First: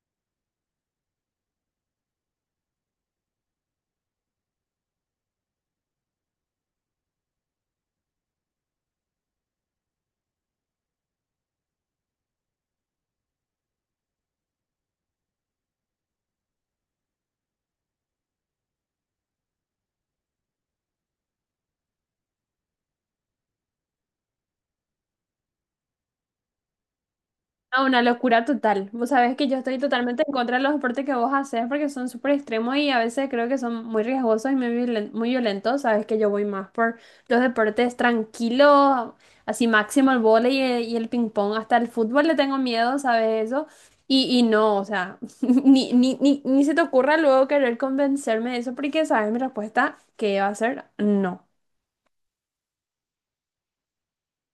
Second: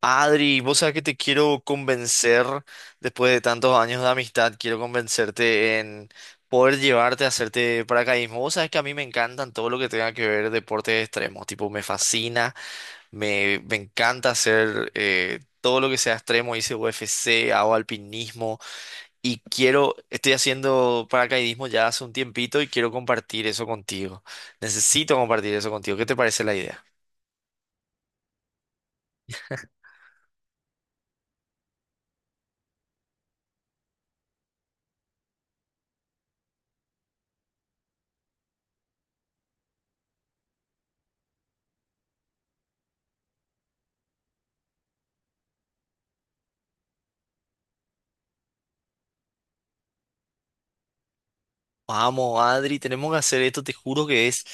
Adri, vos sabés que te quiero convencer, después de tantos años de amistad, quiero convencerte en poder llevarte a hacerte paracaidismo. Vos sabés que a mí me encantan todo lo que tenga que ver deportes extremos, tipo me fascina, me encanta hacer todo lo que sea extremo, hice UFC, hago alpinismo y quiero, estoy haciendo paracaidismo ya hace un tiempito y quiero compartir eso contigo. Necesito compartir eso contigo. ¿Qué te parece la idea? Ah, una locura total. Vos sabés que yo estoy totalmente en contra de los deportes que vos haces porque son súper extremos y a veces creo que son muy riesgosos y muy violentos. Sabes que yo voy más por los deportes tranquilos, así máximo el vóley y el ping pong. Hasta el fútbol le tengo miedo, ¿sabes eso? Y no, o sea, ni se te ocurra luego querer convencerme de eso porque, ¿sabes? Mi respuesta que va a ser no. Vamos, Adri, tenemos que hacer esto, te juro que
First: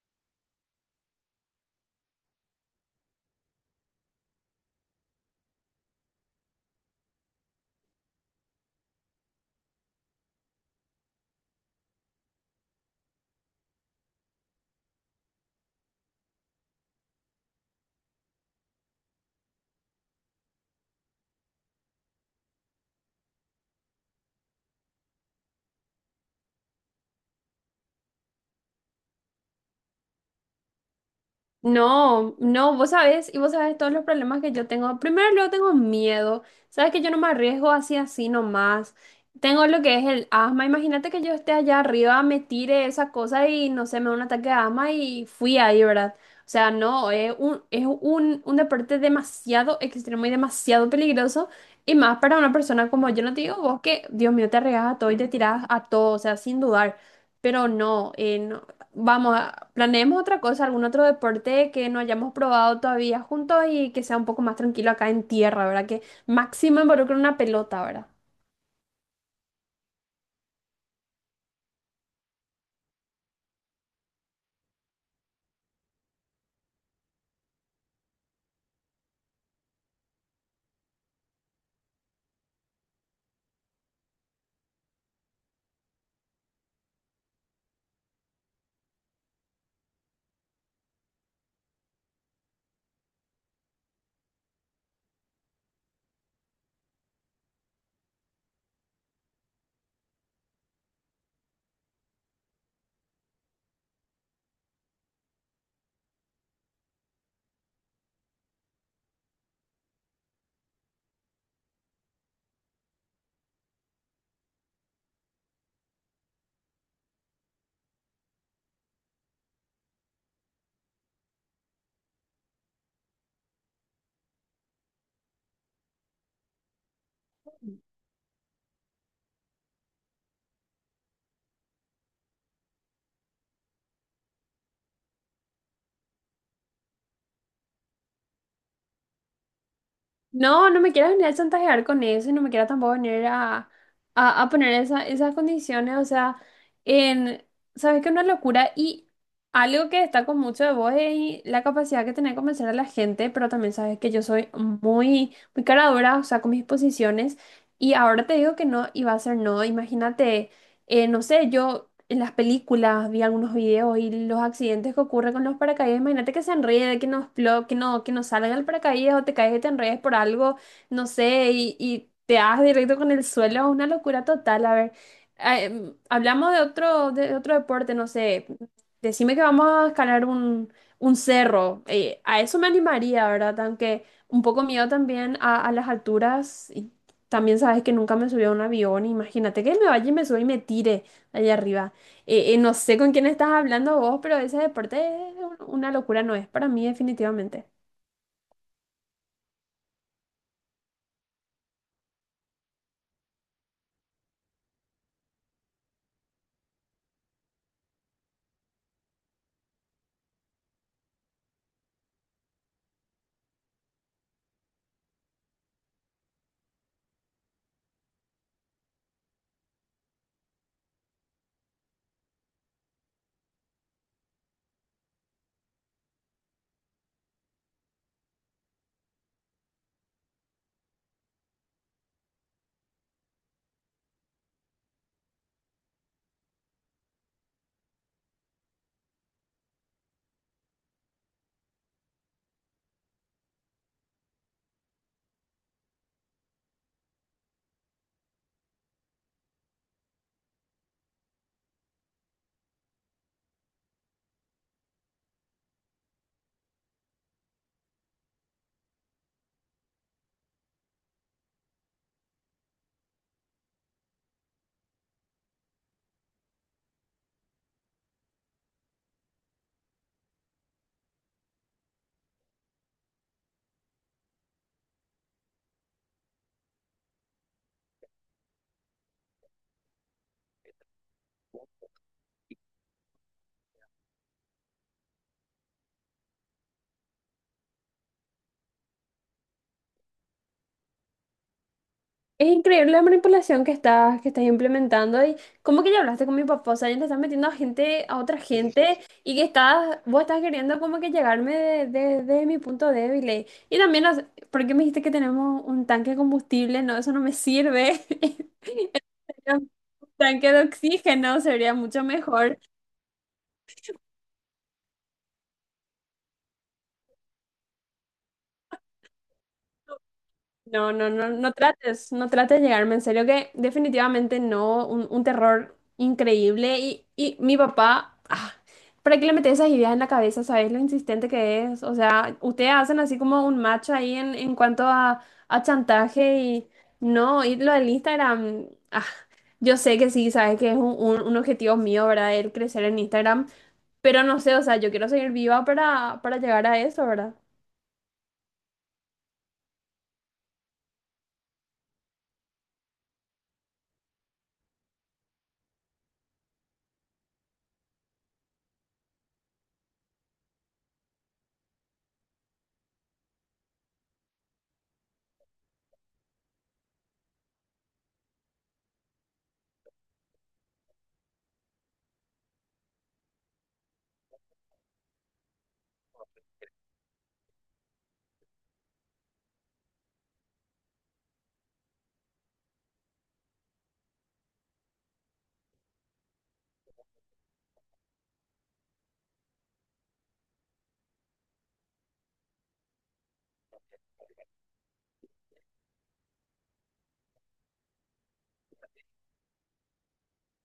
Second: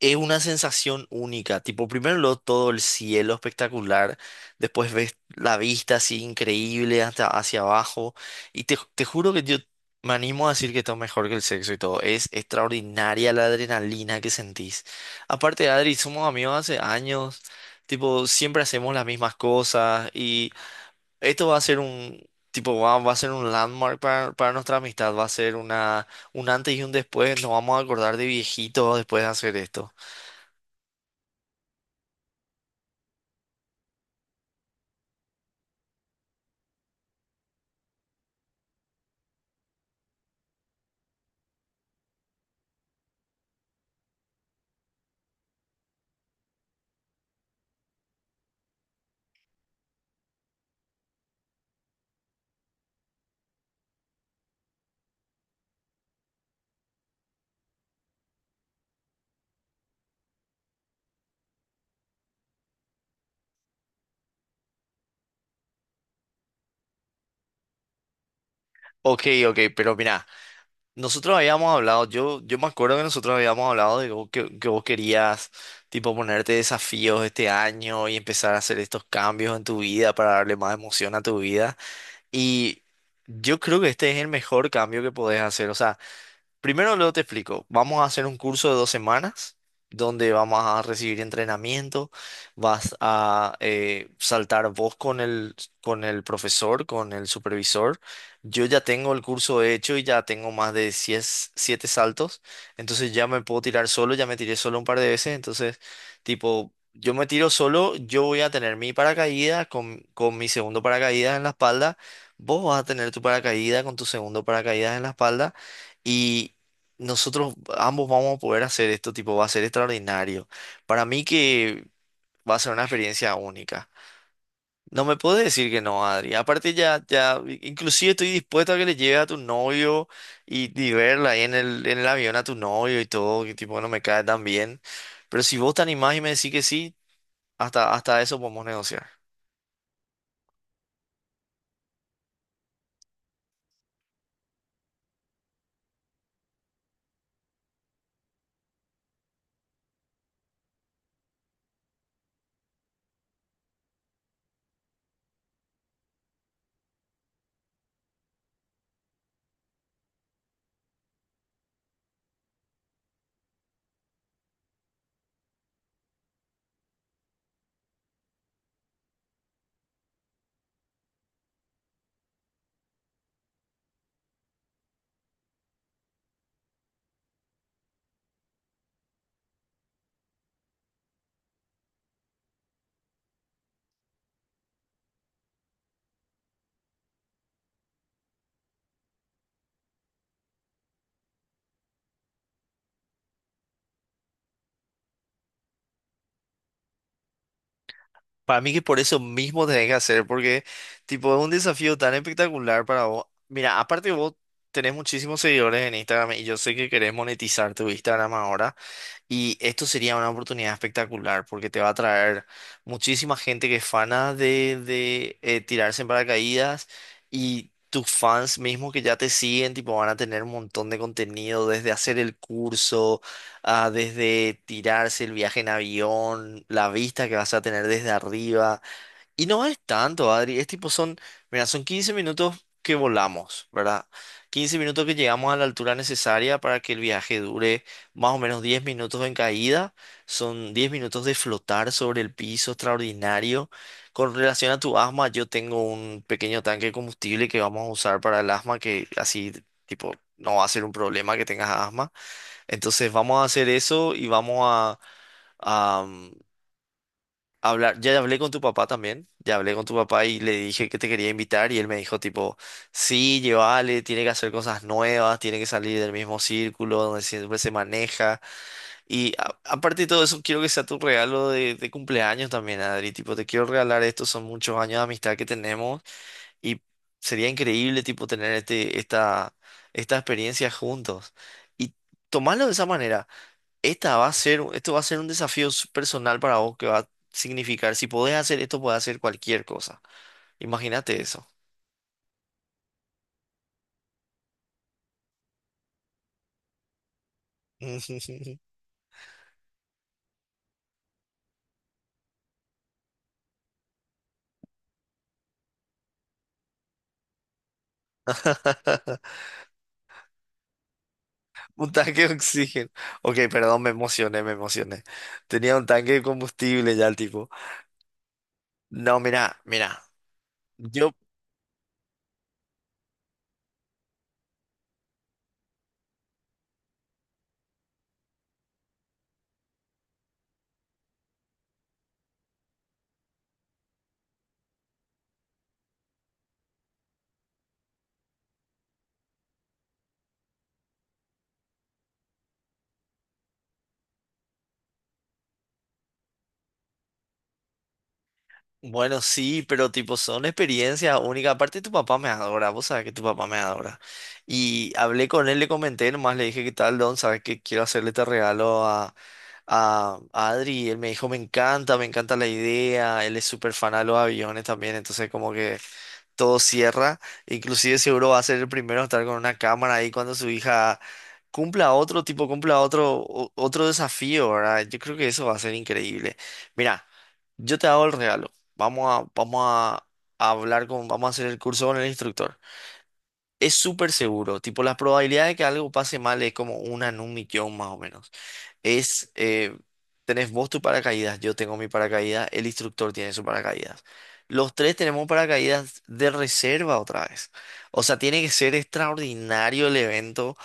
es una sensación única. Tipo, todo el cielo espectacular, después ves la vista así increíble hasta hacia abajo. Y te juro que yo me animo a decir que está mejor que el sexo y todo. Es extraordinaria la adrenalina que sentís. Aparte, Adri, somos amigos hace años. Tipo, siempre hacemos las mismas cosas y esto va a ser un tipo, va a ser un landmark para nuestra amistad, va a ser una, un antes y un después, nos vamos a acordar de viejitos después de hacer esto. No, no, vos sabés, y vos sabés todos los problemas que yo tengo. Primero, luego tengo miedo. Sabes que yo no me arriesgo así, así nomás. Tengo lo que es el asma. Imagínate que yo esté allá arriba, me tire esa cosa y no sé, me da un ataque de asma y fui ahí, ¿verdad? O sea, no, un deporte demasiado extremo y demasiado peligroso. Y más para una persona como yo, no te digo vos que, Dios mío, te arriesgas a todo y te tiras a todo, o sea, sin dudar. Pero no, no. Vamos. Planeemos otra cosa, algún otro deporte que no hayamos probado todavía juntos y que sea un poco más tranquilo acá en tierra, ¿verdad? Que máximo involucre una pelota, ¿verdad? Ok, ok, pero mira, nosotros habíamos hablado, yo me acuerdo que nosotros habíamos hablado de que, que vos querías tipo ponerte desafíos este año y empezar a hacer estos cambios en tu vida para darle más emoción a tu vida. Y yo creo que este es el mejor cambio que podés hacer. O sea, primero luego te explico. Vamos a hacer un curso de 2 semanas donde vamos a recibir entrenamiento, vas a saltar vos con el profesor, con el supervisor. Yo ya tengo el curso hecho y ya tengo más de 100 siete saltos, entonces ya me puedo tirar solo, ya me tiré solo un par de veces, entonces tipo, yo me tiro solo, yo voy a tener mi paracaídas con mi segundo paracaídas en la espalda, vos vas a tener tu paracaídas con tu segundo paracaídas en la espalda. Y nosotros ambos vamos a poder hacer esto, tipo, va a ser extraordinario. Para mí que va a ser una experiencia única. No me puedes decir que no, Adri. Aparte inclusive estoy dispuesto a que le lleve a tu novio y verla ahí en el avión a tu novio y todo, que tipo no me cae tan bien. Pero si vos te animás y me decís que sí, hasta, hasta eso podemos negociar. No, no me quieras venir a chantajear con eso y no me quieras tampoco venir a poner esas condiciones, o sea, en, sabes que es una locura y algo que destaco mucho de vos es la capacidad que tenés de convencer a la gente, pero también sabes que yo soy muy cara dura, o sea, con mis posiciones y ahora te digo que no y va a ser no, imagínate. No sé, yo en las películas vi algunos videos y los accidentes que ocurren con los paracaídas, imagínate que se enrede, que no explo- que no salga el paracaídas o te caes y te enredes por algo, no sé, y te das directo con el suelo, es una locura total, a ver. Hablamos de otro deporte, no sé, decime que vamos a escalar un cerro, a eso me animaría, ¿verdad? Aunque un poco miedo también a las alturas, también sabes que nunca me subí a un avión, imagínate que me vaya y me suba y me tire allá arriba. No sé con quién estás hablando vos, pero ese deporte una locura, no es para mí definitivamente. Para mí que por eso mismo tenés que hacer, porque tipo es un desafío tan espectacular para vos. Mira, aparte vos tenés muchísimos seguidores en Instagram y yo sé que querés monetizar tu Instagram ahora. Y esto sería una oportunidad espectacular porque te va a traer muchísima gente que es fana de tirarse en paracaídas y tus fans mismos que ya te siguen, tipo, van a tener un montón de contenido desde hacer el curso, ah, desde tirarse el viaje en avión, la vista que vas a tener desde arriba. Y no es tanto, Adri. Es tipo, son, mira, son 15 minutos que volamos, ¿verdad? 15 minutos que llegamos a la altura necesaria para que el viaje dure más o menos 10 minutos en caída. Son 10 minutos de flotar sobre el piso extraordinario. Con relación a tu asma, yo tengo un pequeño tanque de combustible que vamos a usar para el asma, que así, tipo, no va a ser un problema que tengas asma. Entonces, vamos a hacer eso y vamos a hablar, ya hablé con tu papá también, ya hablé con tu papá y le dije que te quería invitar y él me dijo tipo, sí, llévale, tiene que hacer cosas nuevas, tiene que salir del mismo círculo donde siempre se maneja y aparte de todo eso quiero que sea tu regalo de cumpleaños también, Adri, tipo, te quiero regalar esto, son muchos años de amistad que tenemos y sería increíble tipo tener este, esta experiencia juntos. Y tomarlo de esa manera. Esta va a ser, esto va a ser un personal para vos que va a significar, si podés hacer esto, podés hacer cualquier cosa. Imagínate eso. Es increíble la manipulación que estás implementando y como que ya hablaste con mi papá, o sea, ya te estás metiendo a gente, a otra gente y que estás, vos estás queriendo como que llegarme de mi punto débil. Y también, ¿por qué me dijiste que tenemos un tanque de combustible? No, eso no me sirve. Un tanque de oxígeno sería Un mucho tanque de mejor. oxígeno. Ok, perdón, me emocioné, me emocioné. Tenía un tanque de combustible ya el tipo. No, mira, mira. Yo No trates, no trates de llegarme en serio, que definitivamente no, un terror increíble. Y mi papá, ah, ¿para qué le metes esas ideas en la cabeza? ¿Sabes lo insistente que es? O sea, ustedes hacen así como un match ahí en cuanto a chantaje y no, y lo del Instagram, ah, yo sé que sí, sabes que es un, un objetivo mío, ¿verdad? El crecer en Instagram, pero no sé, o sea, yo quiero seguir viva para llegar a eso, ¿verdad? bueno, sí, pero tipo son experiencias únicas. Aparte tu papá me adora, vos sabés que tu papá me adora. Y hablé con él, le comenté, nomás le dije, ¿qué tal, Don? ¿Sabes que quiero hacerle este regalo a, a Adri? Y él me dijo, me encanta la idea. Él es súper fan a los aviones también, entonces como que todo cierra. Inclusive seguro va a ser el primero a estar con una cámara ahí cuando su hija cumpla otro, tipo, otro desafío, ¿verdad? Yo creo que eso va a ser increíble. Mira, yo te hago el regalo. Vamos a, vamos a hablar con, vamos a hacer el curso con el instructor. Es súper seguro, tipo, las probabilidades de que algo pase mal es como una en un millón más o menos. Es, tenés vos tu paracaídas, yo tengo mi paracaídas, el instructor tiene su paracaídas. Los tres tenemos paracaídas de reserva otra vez. O sea, tiene que ser extraordinario el evento,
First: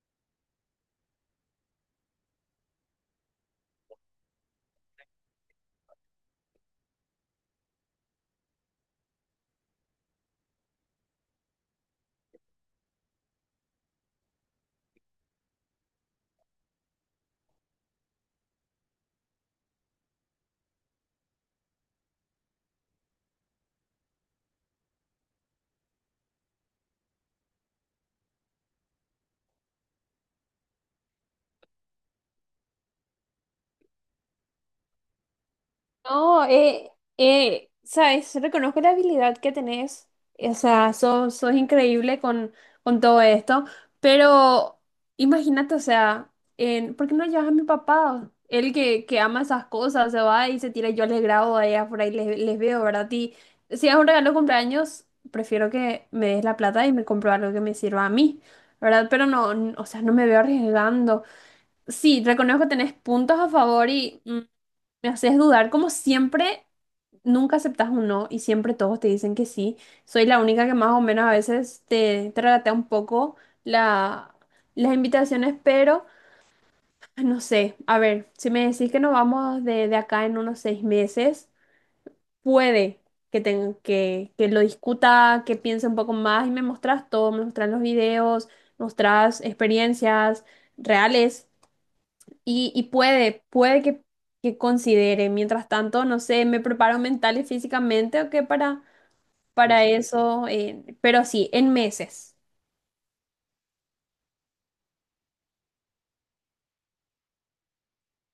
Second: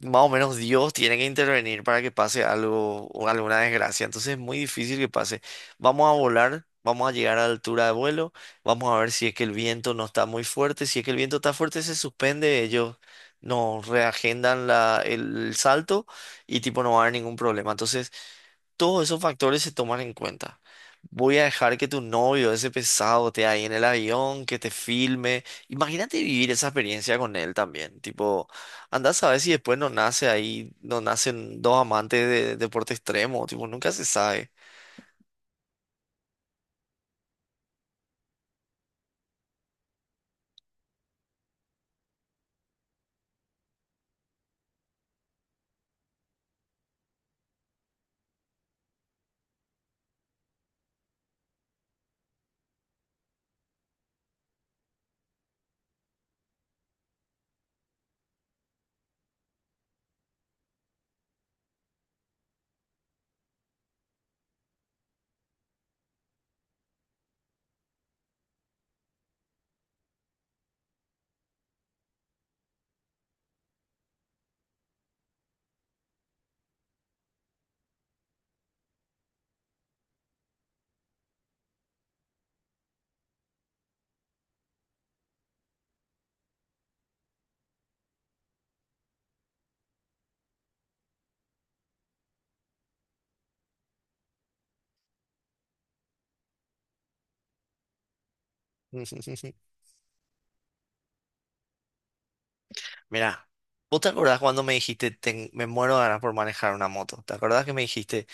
más o menos Dios tiene que intervenir para que pase algo o alguna desgracia. Entonces es muy difícil que pase. Vamos a volar, vamos a llegar a altura de vuelo, vamos a ver si es que el viento no está muy fuerte. Si es que el viento está fuerte, se suspende, ellos nos reagendan la, el salto y tipo no va a haber ningún problema. Entonces todos esos factores se toman en cuenta. Voy a dejar que tu novio, ese pesado, esté ahí en el avión, que te filme. Imagínate vivir esa experiencia con él también. Tipo, andás a ver si después no nace ahí, no nacen dos amantes de deporte extremo. Tipo, nunca se sabe. No, sabes, reconozco la habilidad que tenés, o sea, sos increíble con todo esto, pero imagínate, o sea, en, ¿por qué no llevas a mi papá? Él que ama esas cosas, se va y se tira, yo les grabo allá por ahí, les veo, ¿verdad? Y si es un regalo de cumpleaños, prefiero que me des la plata y me compro algo que me sirva a mí, ¿verdad? Pero no, o sea, no me veo arriesgando. Sí, reconozco que tenés puntos a favor y... mm, me haces dudar, como siempre, nunca aceptas un no y siempre todos te dicen que sí. Soy la única que más o menos a veces te tragatea un poco la, las invitaciones, pero no sé, a ver, si me decís que nos vamos de acá en unos 6 meses, puede que, tenga, que lo discuta, que piense un poco más y me mostrás todo, me mostrás los videos, mostrás experiencias reales. Y puede, que considere. Mientras tanto, no sé, me preparo mental y físicamente o qué para eso. Pero sí, en meses. Mira, ¿vos te acordás cuando me dijiste, me muero de ganas por manejar una moto"? ¿Te acordás que me dijiste,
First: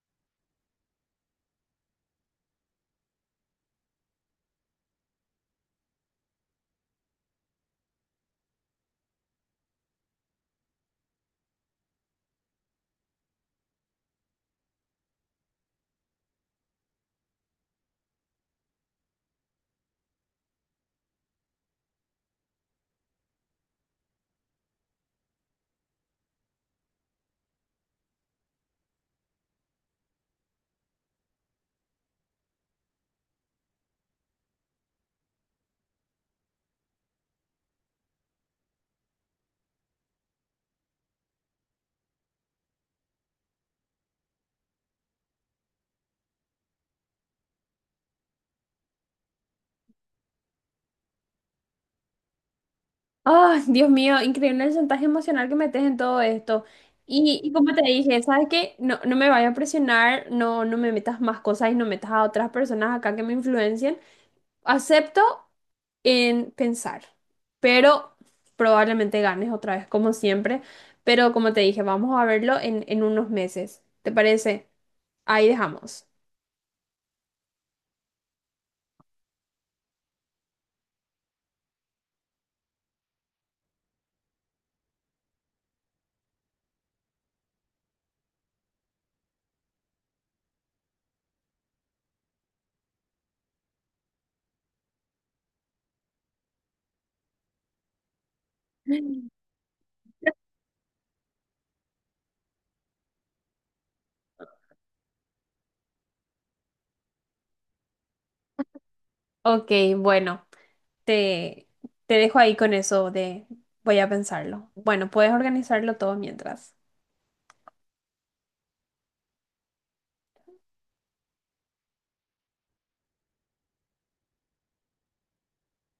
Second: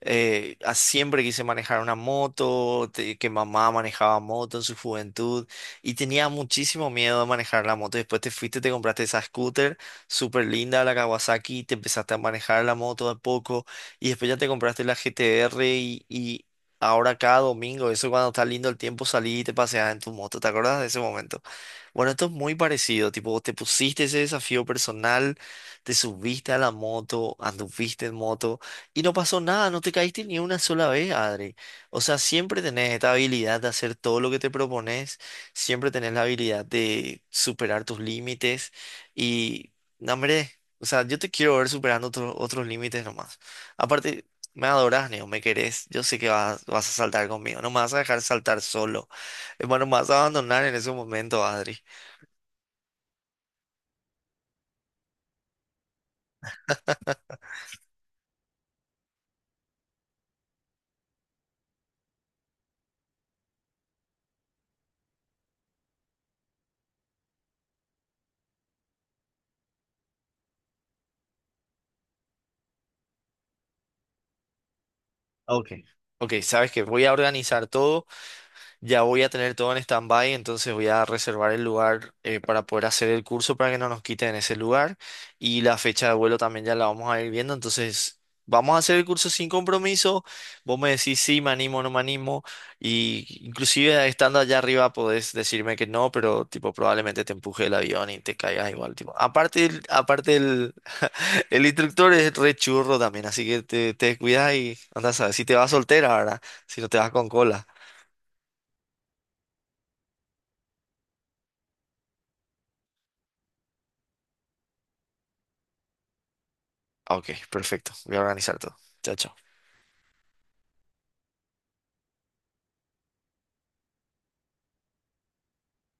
siempre quise manejar una moto, que mamá manejaba moto en su juventud y tenía muchísimo miedo de manejar la moto? Después te fuiste, te compraste esa scooter súper linda, la Kawasaki, te empezaste a manejar la moto de a poco y después ya te compraste la GTR y ahora cada domingo, eso cuando está lindo el tiempo, salí y te paseas en tu moto. ¿Te acuerdas de ese momento? Bueno, esto es muy parecido, tipo, vos te pusiste ese desafío personal, te subiste a la moto, anduviste en moto. Y no pasó nada, no te caíste ni una sola vez, Adri. O sea, siempre tenés esta habilidad de hacer todo lo que te propones, siempre tenés la habilidad de superar tus límites y, no, hombre, o sea, yo te quiero ver superando otros límites nomás. Aparte, me adorás, Neo, me querés, yo sé que vas, vas a saltar conmigo, no me vas a dejar saltar solo. Bueno, me vas a abandonar en ese momento, Adri. Ah, Dios mío, increíble el chantaje emocional que metes en todo esto. Y como te dije, ¿sabes qué? No, no me vayas a presionar, no, no me metas más cosas y no metas a otras personas acá que me influencien. Acepto en pensar, pero probablemente ganes otra vez, como siempre. Pero como te dije, vamos a verlo en unos meses. ¿Te parece? Ahí Ok. dejamos. Ok, sabes que voy a organizar todo. Ya voy a tener todo en stand-by, entonces voy a reservar el lugar para poder hacer el curso para que no nos quiten ese lugar. Y la fecha de vuelo también ya la vamos a ir viendo, entonces vamos a hacer el curso sin compromiso. Vos me decís sí, me animo, no me animo. Y inclusive estando allá arriba podés decirme que no, pero tipo probablemente te empuje el avión y te caigas igual. Tipo. Mm. Aparte el, el instructor es re churro también, así que te descuidas y andas a ver si te vas soltera, ¿verdad? Si no te vas con cola. Ok, bueno, te, te dejo ahí con eso de voy a pensarlo. Bueno, puedes organizarlo todo mientras. Ok, perfecto. Voy a organizar todo. Chao, chao.